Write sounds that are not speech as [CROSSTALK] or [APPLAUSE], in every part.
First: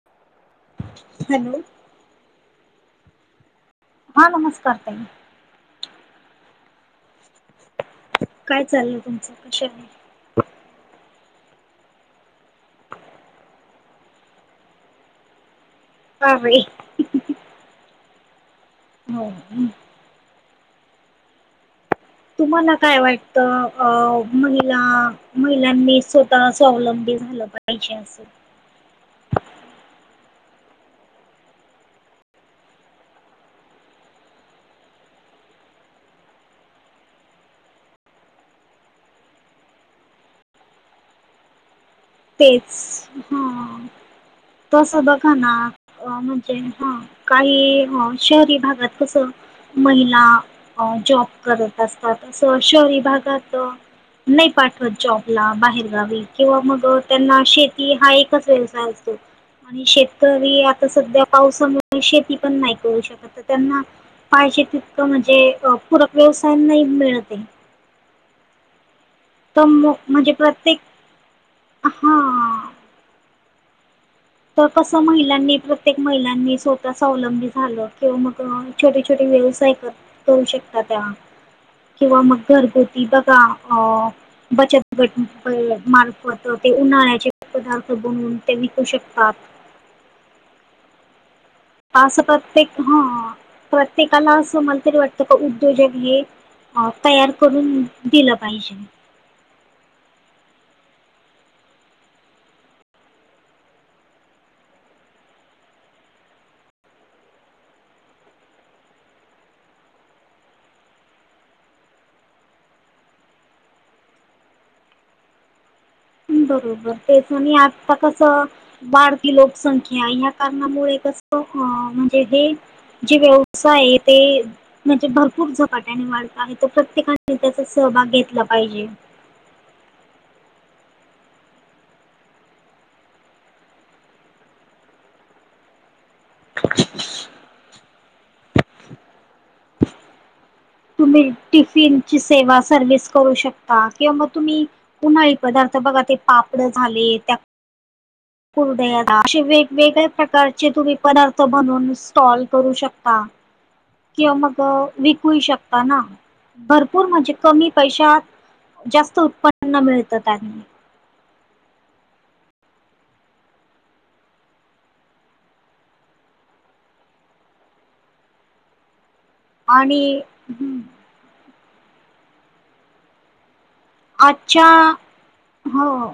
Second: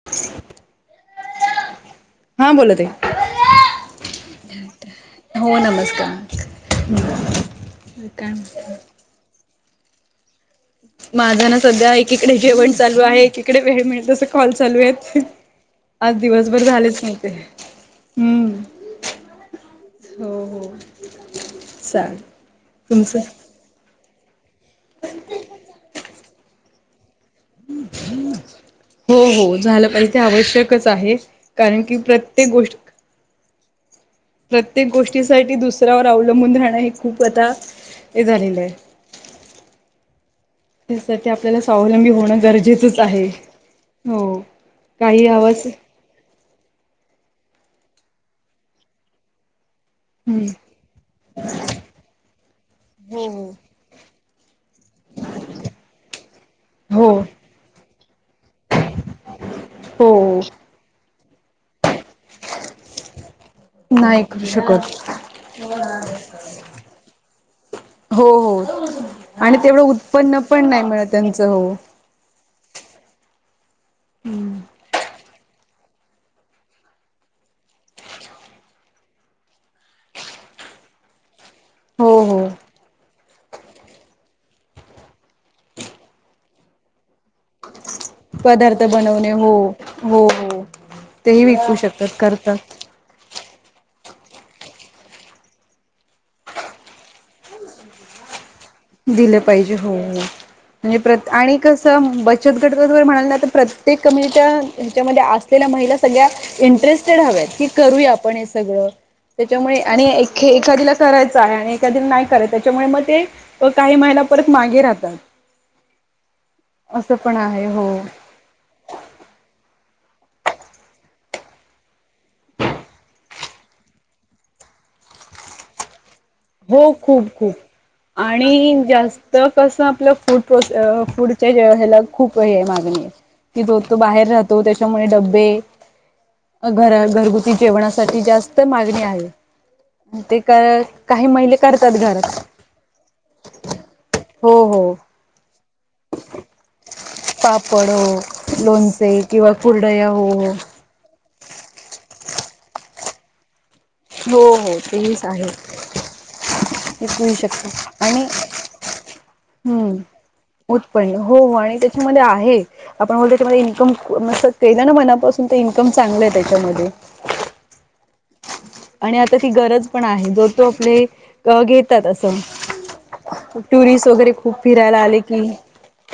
ह [UNINTELLIGIBLE] हॅलो. हा बोला ताई. हा नमस्कार ताई. हो नमस्कार. काय चाललं तुमचं कशा आहात. माझं ना सध्या एकीकडे जेवण चालू आहे एकीकडे वेळ मिळेल तस कॉल चालू आहेत. ह [UNINTELLIGIBLE] आज दिवसभर झालेच नव्हते हम. हो हम. हो हो चाल तुम्हाला काय वाटतं अ महिला महिलांनी सोप स्वतः स्वावलंबी झालं पाहिजे. हम असं. हम. [UNINTELLIGIBLE] हो हो झालं पाहिजे ते आवश्यकच आहे कारण की प्रत्येक गोष्टी प्रत्येक गोष्टीसाठी दुसऱ्यावर अवलंबून राहणं हे खूप आता ते झालेल हाय त्यासाठी आपल्याला स्वावलंबी होण तेच गरजेच आहे हा हो तसं काही बघा ना आवाज अ म्हणजे हा काही हा शहरी भागात कसं महिला हम्म. जॉब करत असतात तस शहरी हो भागात नाही पाठवत जॉबला बाहेरगावी किंवा मग हो. हो त्यांना शेती हा एकच व्यवसाय असतो आणि हो शेतकरी आता सध्या पावसामुळे शेती पण नाही करू शकत. त्यांना नाही करू पाहिजे शकत तितकं म्हणजे पूरक व्यवसायांना नाही मिळते. हो हो आणि तर तेवढं मग म्हणजे उत्पन्न पण प्रत्येक नाही मिळत त्याचं हो. हा तर कसं महिलांनी प्र प्रत्येक महिलांनी स्वतः स्वावलंबी झालं किंवा मग छोटे छोटे व्यवसाय कर करू शकता त्या हो किंवा हो मग घरगुती बघा अ बचत गट मार्फत ते उन्हाळ्याचे पदार्थ बनवून ते पदार्थ विकू बनवणे शकतात हो हो तेही विकू शक असं प्रत्येक हा प्रत्येकाला असं मला तरी वाटतं का उद्योजक हे अ तयार करून दिलं पाहिजे दिलं पाहिजे हो म्हणजे प्र आणि कसं बचत गट म्हणाला तर प्रत्येक कम्युनिटी हच्यामध्ये ल्या महिला सगळ्या इंटरेस्टेड हव्यात की करूया आपण हे सगळं त्याच्यामुळे आणि ए एखादीला करायचं आहे आणि एखादीला नाही कराय त्याच्यामुळे मग ते काही महिला परत मागे राहतात बरोबर असं तेच पण आणि आहे आता हो कसं वाढती लोकसंख्या या कारणामुळे कसं म्हणजे हे जे व्यवसाय आहे ते म्हणजे भरपूर झपाट्याने वाढत आहे तो हो खूप प्रत्येकाने त्याचा सहभाग घेतला पाहिजे. तर कसं आपलं फूड प्रोसे फूडच्या ज ह्याला खूप हे मागणी हाय. की जो तो बाहेर राहतो त्याच्यामुळे डब्बे घर घरगुती जेवणासाठी जास्त मागणी आहे ते का तुम्ही टिफिनची सेवा सर्विस करू शकता किंवा मग हो तुम्ही हो उन्हाळी पदार्थ बघा ते पापड झाले त्या पडो असे वेगवेगळ्या हो प्रकारचे तुम्ही पदार्थ म्हणून इस्टॉल करू शकता किंवा हो मग हो तेच विकू आहे शकता ना भरपूर ते म्हणजे होऊ कमी शकत आणि पैशात जास्त उत्पन्न मिळतं त्यांनी पण हो आणि त्याच्यामध्ये आहे आपण बोलतो त्याच्यामध्ये इन्कम म केलं ना मनापासून तर इन्कम चांगलं आहे त्याच्यामध्ये आणि आता ती गरज पण आणि आहे जो तो आपले घेतात असं टुरिस्ट वगैरे खूप आजच्या फिरायला आले की हो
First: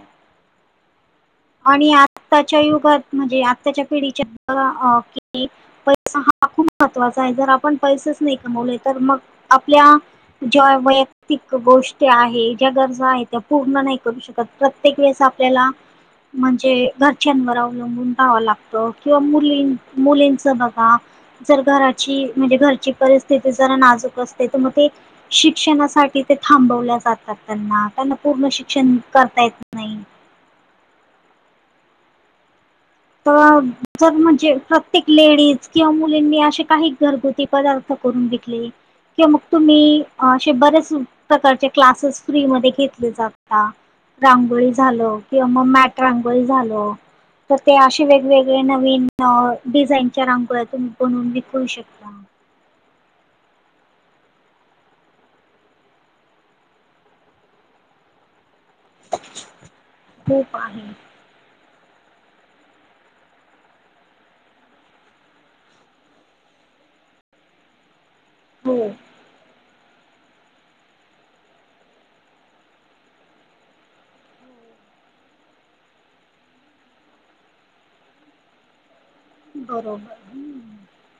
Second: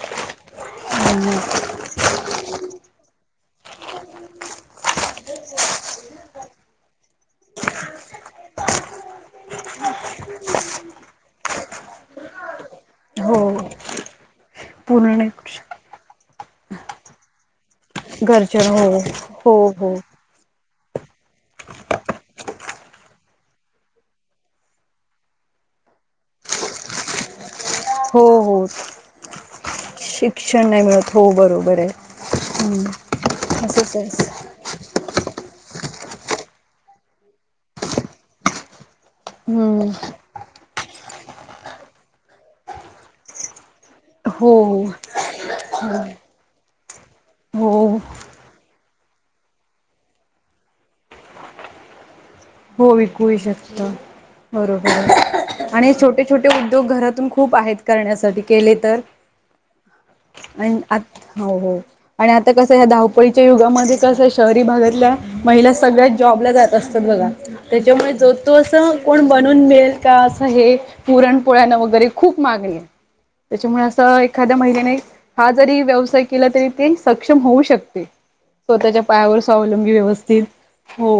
आणि आत्ताच्या युगात म्हणजे आत्ताच्या पिढीच्या कि पैसा हा खूप महत्वाचा आहे जर आपण पैसेच नाही कमवले तर मग आपल्या ज्या वैयक्तिक गोष्टी आहे ज्या गरजा आहेत त्या हो पूर्ण नाही करू शकत प्रत्येक पूर्ण वेळेस नाही आपल्याला करू म्हणजे घरच्यांवर अवलंबून राहावं घरच्या लागत हो किंवा हो मुली हो मुलींच बघा जर घराची म्हणजे घरची परिस्थिती जरा नाजूक असते तर मग ते शिक्षणासाठी ते थांबवल्या जातात त्यांना त्यांना हो पूर्ण शिक्षण करता येत नाही किक्षण नाही मिळत हो बरोबर आहे तर असंच आहे जर म्हणजे प्रत प्रत्येक लेडीज किंवा मुलींनी असे काही घरगुती पदार्थ करून विकले कि मग हम्म तुम्ही असे बरेच प्रकारचे क्लासेस फ्री म घेतले जातात हो रांगोळी झाल किंवा मग मॅट रांगोळी झाल ते हो असे वेगवेगळे नवीन डिझाईनच्या रांगोळ्यातून बनवून विकू शकता हो विकू शकत बरोबर आणि छोटे छोटे उद्योग घरातून खूप आहेत करण्यासाठी केलेत तर खूप अ आहे आ हो हो आणि आता कसं या धावपळीच्या युगामध्ये कसं शहरी भागातल्या महिला सगळ्या जॉबला जात असतात बघा त्याच्यामुळे जो तो हो असं कोण बनून मेळेल कां हे पुरण पोळ्यानं वगैरे खूप मागणी आहे त्याच्यामुळे असं एखाद्या महिन्याने हा जरी व्यवसाय केला तरी ते सक्षम होऊ शकते स्वतःच्या पायावर स्वावलंबी बरोबर व्यवस्थित हो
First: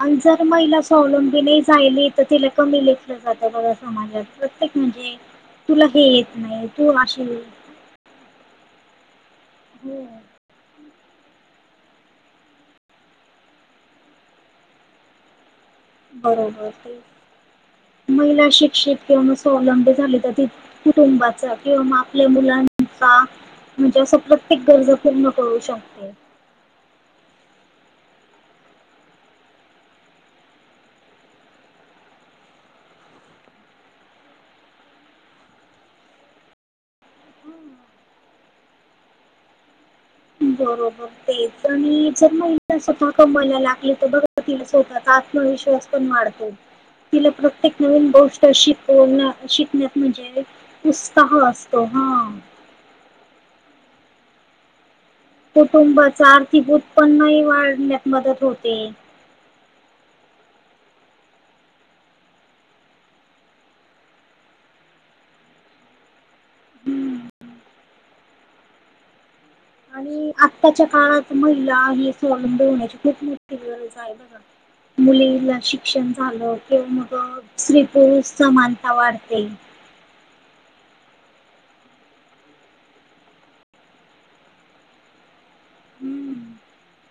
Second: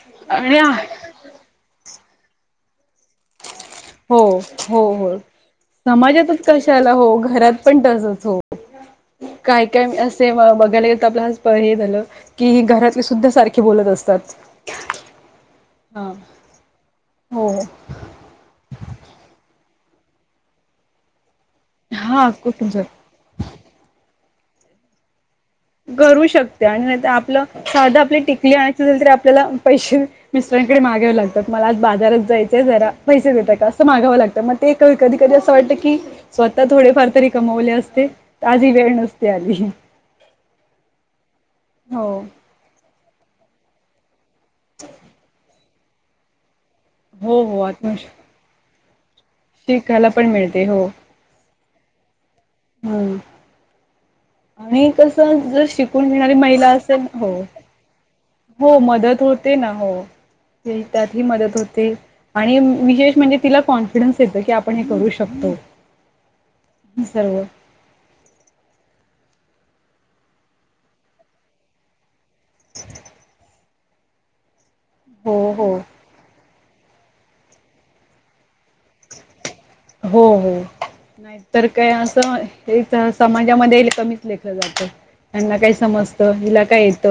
आणि जर महिला सवलंबी नाही जायली तर तिला कमी लेखलं जातं बघ हो समाजात प्रत्येक हो म्हणजे हो तुला हे येत समाजातच नाही तू कशाला हो अशी घरात पण तसच हो काय काय हो असे बघायला ग तर आपला हे झालं की घरातले सुद्धा सारखे बोलत असतात. हा. बरोबर, हो महिला शिक्षित किंवा स्वावलंबी झाली तर कुटुंबाचा किंवा आपल्या हा तुमचं मुलांचा म्हणजे असं प्रत ऐक गरज पूर्ण करू शकते. करू शकते आणि नाही आपलं साध आपली टिकली आणायच असल तरी आपल्याला पैसे मिस्टरांकडे मागावं लागतात, मला आज बाजारात जायचे जरा पैसे देतात का? असं मागावं लागतं म ते कधी कधी असं वाटतं की? स्वतः थोडेफार तरी कमवले असते, त आज ही वेळ नसती आली. बरोबर, तेच आणि हो. जर महिला स्वतः कमायला लागली तर तिला स्वतःचा आत्मविश्वास पण वाढतो, तिला हो हो प्रत्येक आत नवीन गोष्ट तशी, बोल ना शिकण्यात शिकायला पण म्हणजे मिळते उत्साह असतो. हा हम आणि कस जर शिकून कुटुंबाचा घेणारी महिला आर्थिक असेल, हो उत्पन्नही वाढण्यात मदत हो होते. मदत होत ते ना, हो ते त्यातही मदत होते. आणि विशेष म्हणजे तिला कॉन्फिडन्स येतं की आपण हे करू शकतो. [INAUDIBLE] सर्व आणि आत्ताच्या काळात महिला ही स्वावलंबी होण्याची खूप मो गरज आहे बघ हो मुलीला हो शिक्षण झालं किंवा मग स्त्री पुरुष समानता वाढते. हो हो नाही तर काय असं एक समाजामध्ये कमीच लेखलं जातं. त्यांना काय समजतं, हम्म हिला काय येत?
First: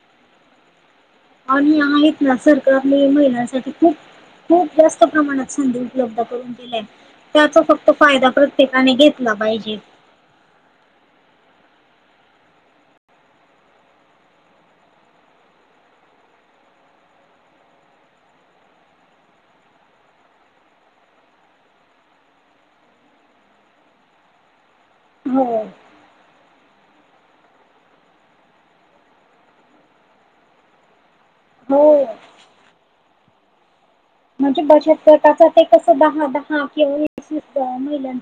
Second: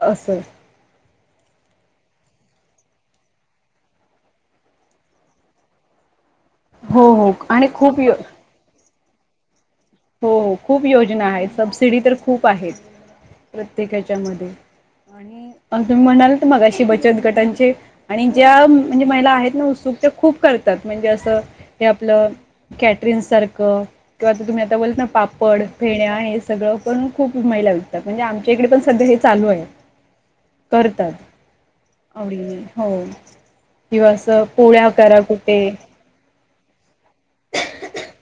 अस आणि आहेत ना सरकारने महिलांसाठी खूप खूप जास्त प्रमाणात संधी उपलब्ध करून दिल्या हो हो त्याचा आणि फक्त खूप यो फायदा ठिकाणी घेतलं पाहिजे. हो हो खूप योजना आहेत. सबसिडी तर खूप आहेत प्रत्येक याच्या मधे आणि तुम्ही म्हणाल तर मागाशी बचत गटांचे आणि ज्या म्हणजे महिला आहेत ना उत्सुक त्या खूप करतात म्हणजे असं हे आपलं कॅटरीन सारखं किंवा तुम्ही आता बोलात ना हो पापड, फेण्या हे सगळं पण खूप महिला विकतात म्हणजे आमच्या इकडे पण सध्या हे चालू आहे. करतात. हो आवडीने हो दिवस म्हणजे बचत गटाचा ते कस दहा दहा किंवा व महिलां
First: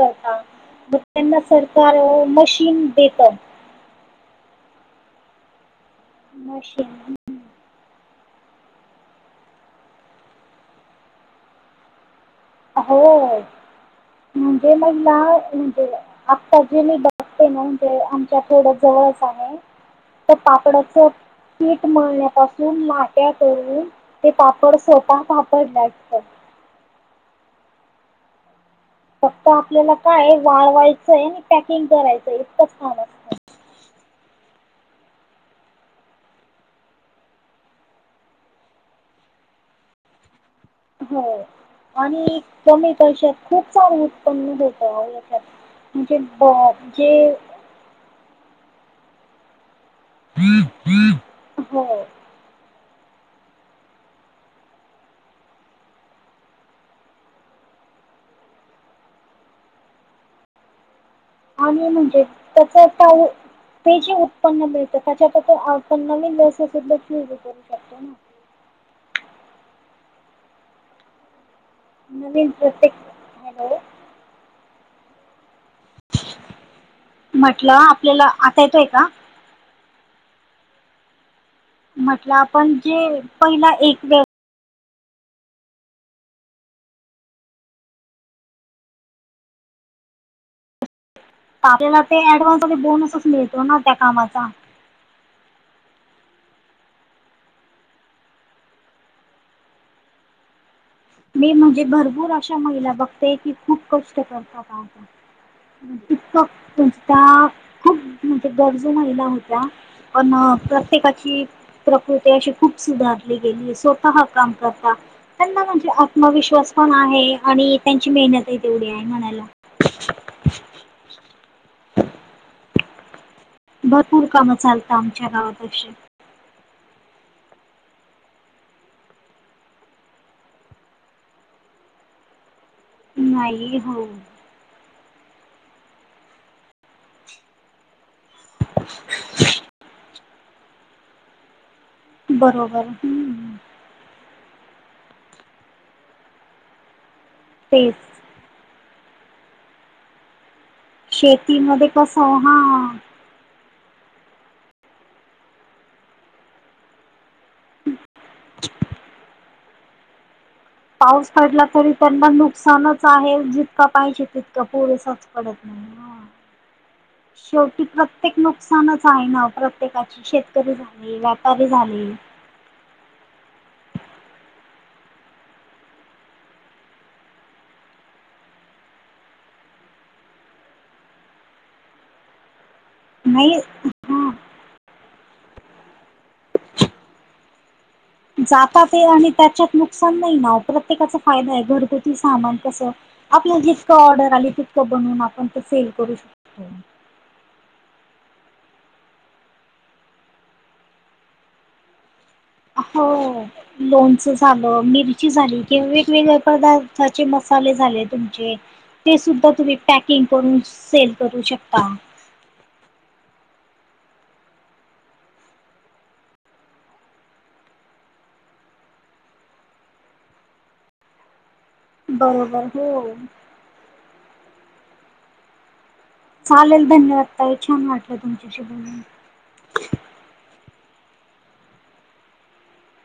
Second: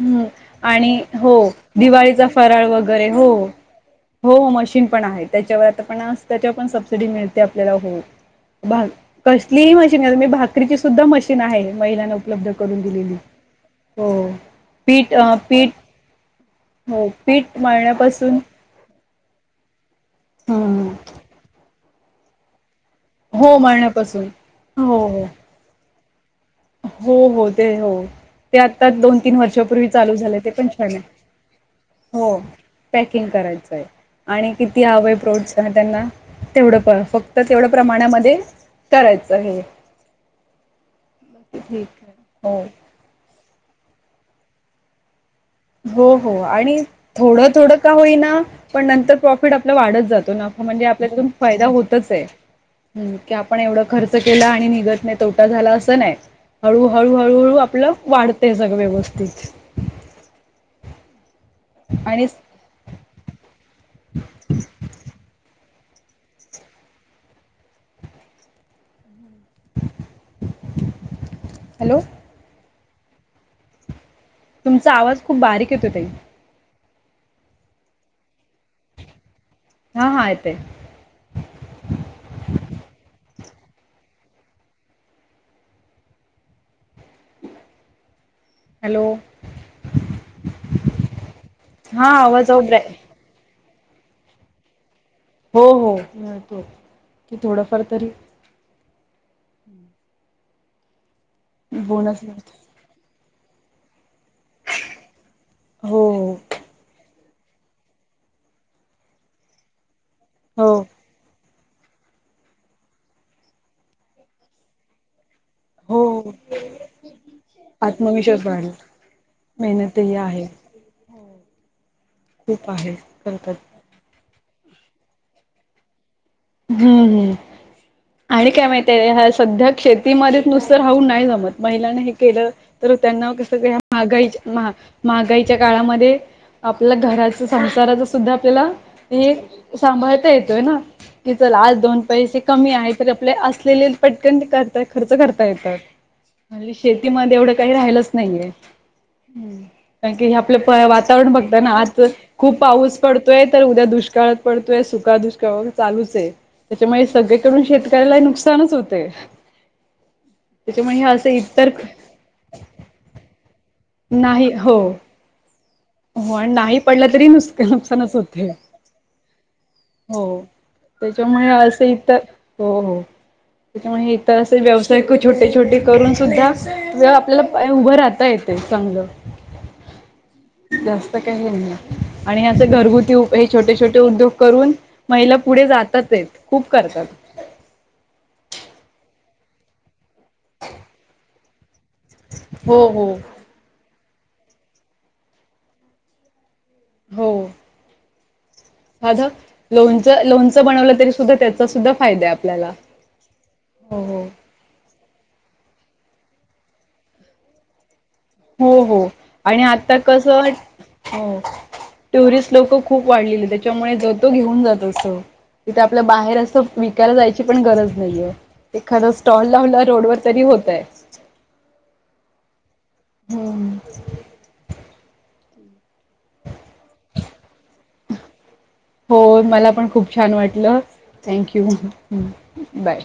हम् आणि हो सरकार दिवाळीचा फराळ मशीन वगैरे देत हो - हो हो मशीन पण आहे. त्याच्यावर आता पण त्याच्यावर पण मशीन सबसिडी मिळते आपल्याला हो. कसलीही मशीन आहे, मी भाकरीची सुद्धा मशीन आहे महिलांना उपलब्ध करून हो दिलेली हो म्हणजे पीठ महिला अ पीठ म्हणजे आत्ता जे मी हो बघ ते पीठ ना म्हणजे आमच्या मळण्यापासून थोडं जवळच आहे. तर हं पापडाच पीठ मळण्यापासून लाट त्या हो करून मळण्यापासून ते पापड हो स्वतः हो पापड लाटतात. हो हो ते हो ते आत्ता दोन तीन फक्त वर्षापूर्वी आपल्याला चालू काय आहे, झालं ते पण छान आहे वाळवायचंय आणि पॅकिंग हो. करायचं इतकंच काम पॅकिंग असतं करायचंय. आणि किती हवंय फोट्स त्यांना तेवढं प फक्त तेवढं प्रमाणामध्ये करायचं हे हो ठीक आहे आणि हो कमी पैशातत खूप छग उत्पन्न होत याच्यात हो म्हणजे हो ब आणि जे थोडं थोडं का होईना पण नंतर प्रॉफिट आपलं वाढत जातं. तो नफा म्हणजे आपल्याला त्यातून फायदा हो होतच आहे. हम्, की आपण एवढा खर्च केला आणि निघत नाही. तोटा झाला, असं नाही. हळूहळू, हळूहळू आपलं वाढतय सग, व्यवस्थित. आणि म्हणजे [UNINTELLIGIBLE] ते जे उत्पन्न मिळत. त्याच्यात आपण नवीन [UNINTELLIGIBLE] करू शकतो ना [INAUDIBLE] हॅलो. नवीन प्रत्येक, हॅलो. तुमचा आवाज, खूप बारीक येतोय ताई. [INAUDIBLE] म्हटलं, आपल्याला. आता येतोय का? हा, येतय. म्हटलं. आपण जे पहिला एक व [INAUDIBLE] हॅलो [UNINTELLIGIBLE] आपल्याला ते आवाज अहो ऍडव्हान्स मधे ब्रे बोनसच मिळतो ना, त्या कामाचा. हो, हो, मिळतो. की थोडंफार तरी मी म्हणजे, बोनस भरपूर अशा मिळतो महिला बघतेय की खूप कष्ट करतात आता. हो तितकं [UNINTELLIGIBLE] त्या, खूप म्हणजे गरजू महिला होत्या. पण हो हो प्रत्येकाची प्रकृती अशी खूप सुधारली गेली. स्वतः काम करता. त्यांना म्हणजे हो आत्मविश्वास पण आहे. आणि त्यांची आत्मविश्वास मेहनतही वाढला तेवढी आहे म्हणायला. मेहनतही आहे खूप आहे. [UNINTELLIGIBLE] भरपूर काम चालता. आमच्या गावात अशी. हम्म, ह्. आणि काय माहितय, ह सध्या शेतीध्येत नुसतं राहून नाही जमत. महिलांने हे केलं तर त्यांना कस, नाही हो. महागाई, महा, महागाईच्या काळामध्ये आपल्या घराच, संसाराच सुद्धा, आपल्याला हे सांभाळता येतोय ना? की चला, आज दोन पैसे कमी बरोबर आहे तर, आपले हम्म असलेले पटकन ते करता खर्च करता येतात. ओन्ली शेतीमध्ये एवढं काही तेच. राहिलच नाहीये. कारण की ह्या प वातावरण बघता ना, शेतीमध्ये आज कसं हा खूप पाऊस पड तोय. तर उद्या दुष्काळात पडतोय, सुका दुष्काळ व चालूचय. त्याच्यामुळे सगळे करून शेतकऱ्यालाही नुकसानच होतेय. पाऊस पडला तरी, त्यांना नुकसानच आहे. जितका पाहिजे नाही तितका हो पुरेसाच पडत नाही, हा. हो आणि नाही पडलं तरी नुसक शेवटी नुकसानच प्रत्येक होते नुकसानच आहे ना. प्रत्येकाची हो. शेत करी झाले, त्याच्यामुळे व्यापारी असं झाले. इतर हो, हो. त्याच्यामुळे इथं असे, व्यवसाय क छोटे -छोटे करून सुद्धा व आपल्याला उभं राहता येतं. ते चांगलं. जास्त काही [UNINTELLIGIBLE] आणि असे उपे घरगुती हे नाही छोटे छोटे उद्योग हा करून महिला पुढे जातातयत, खूप करतात. जातात ये आणि त्याच्यात नुकसान नाही ना. प्रत्येकाचा फायदाय. घरगुत सामान हो कसं, हो आपलं जितकं ऑर्डर आली, तितकं बनवून आपण ते सेल करू शकतो. हो [INAUDIBLE] साधं लोनच, लोणचं बनवलं तरी सुद्धा त्याचा सुद्धा फायदाय आपल्याला. हो. हो हो लोणच झालं, मिरची झाली कि वेगवेगळ्या पदार्थाचे मसाले झाले. [UNINTELLIGIBLE] हो हो ते सुद्धा आणि तुम्ही आता पॅकिंग कसं करून, सेल हो करू शकता. टुरिस्ट लोकं खूप वाढलेली. त्याच्यामुळे जो तो घेऊन जात असं. तिथे आपलं बाहेर असं, विकायला जायची पण गरज नाहीये. एखादा स्टॉल लावला रोड वर तरी होतय. बरोबर, हो. [UNINTELLIGIBLE] चालेल धन्यवाद ताई छान वाटलं तुमच्याशी ब हो मला पण खूप छान वाटलं थँक्यू बाय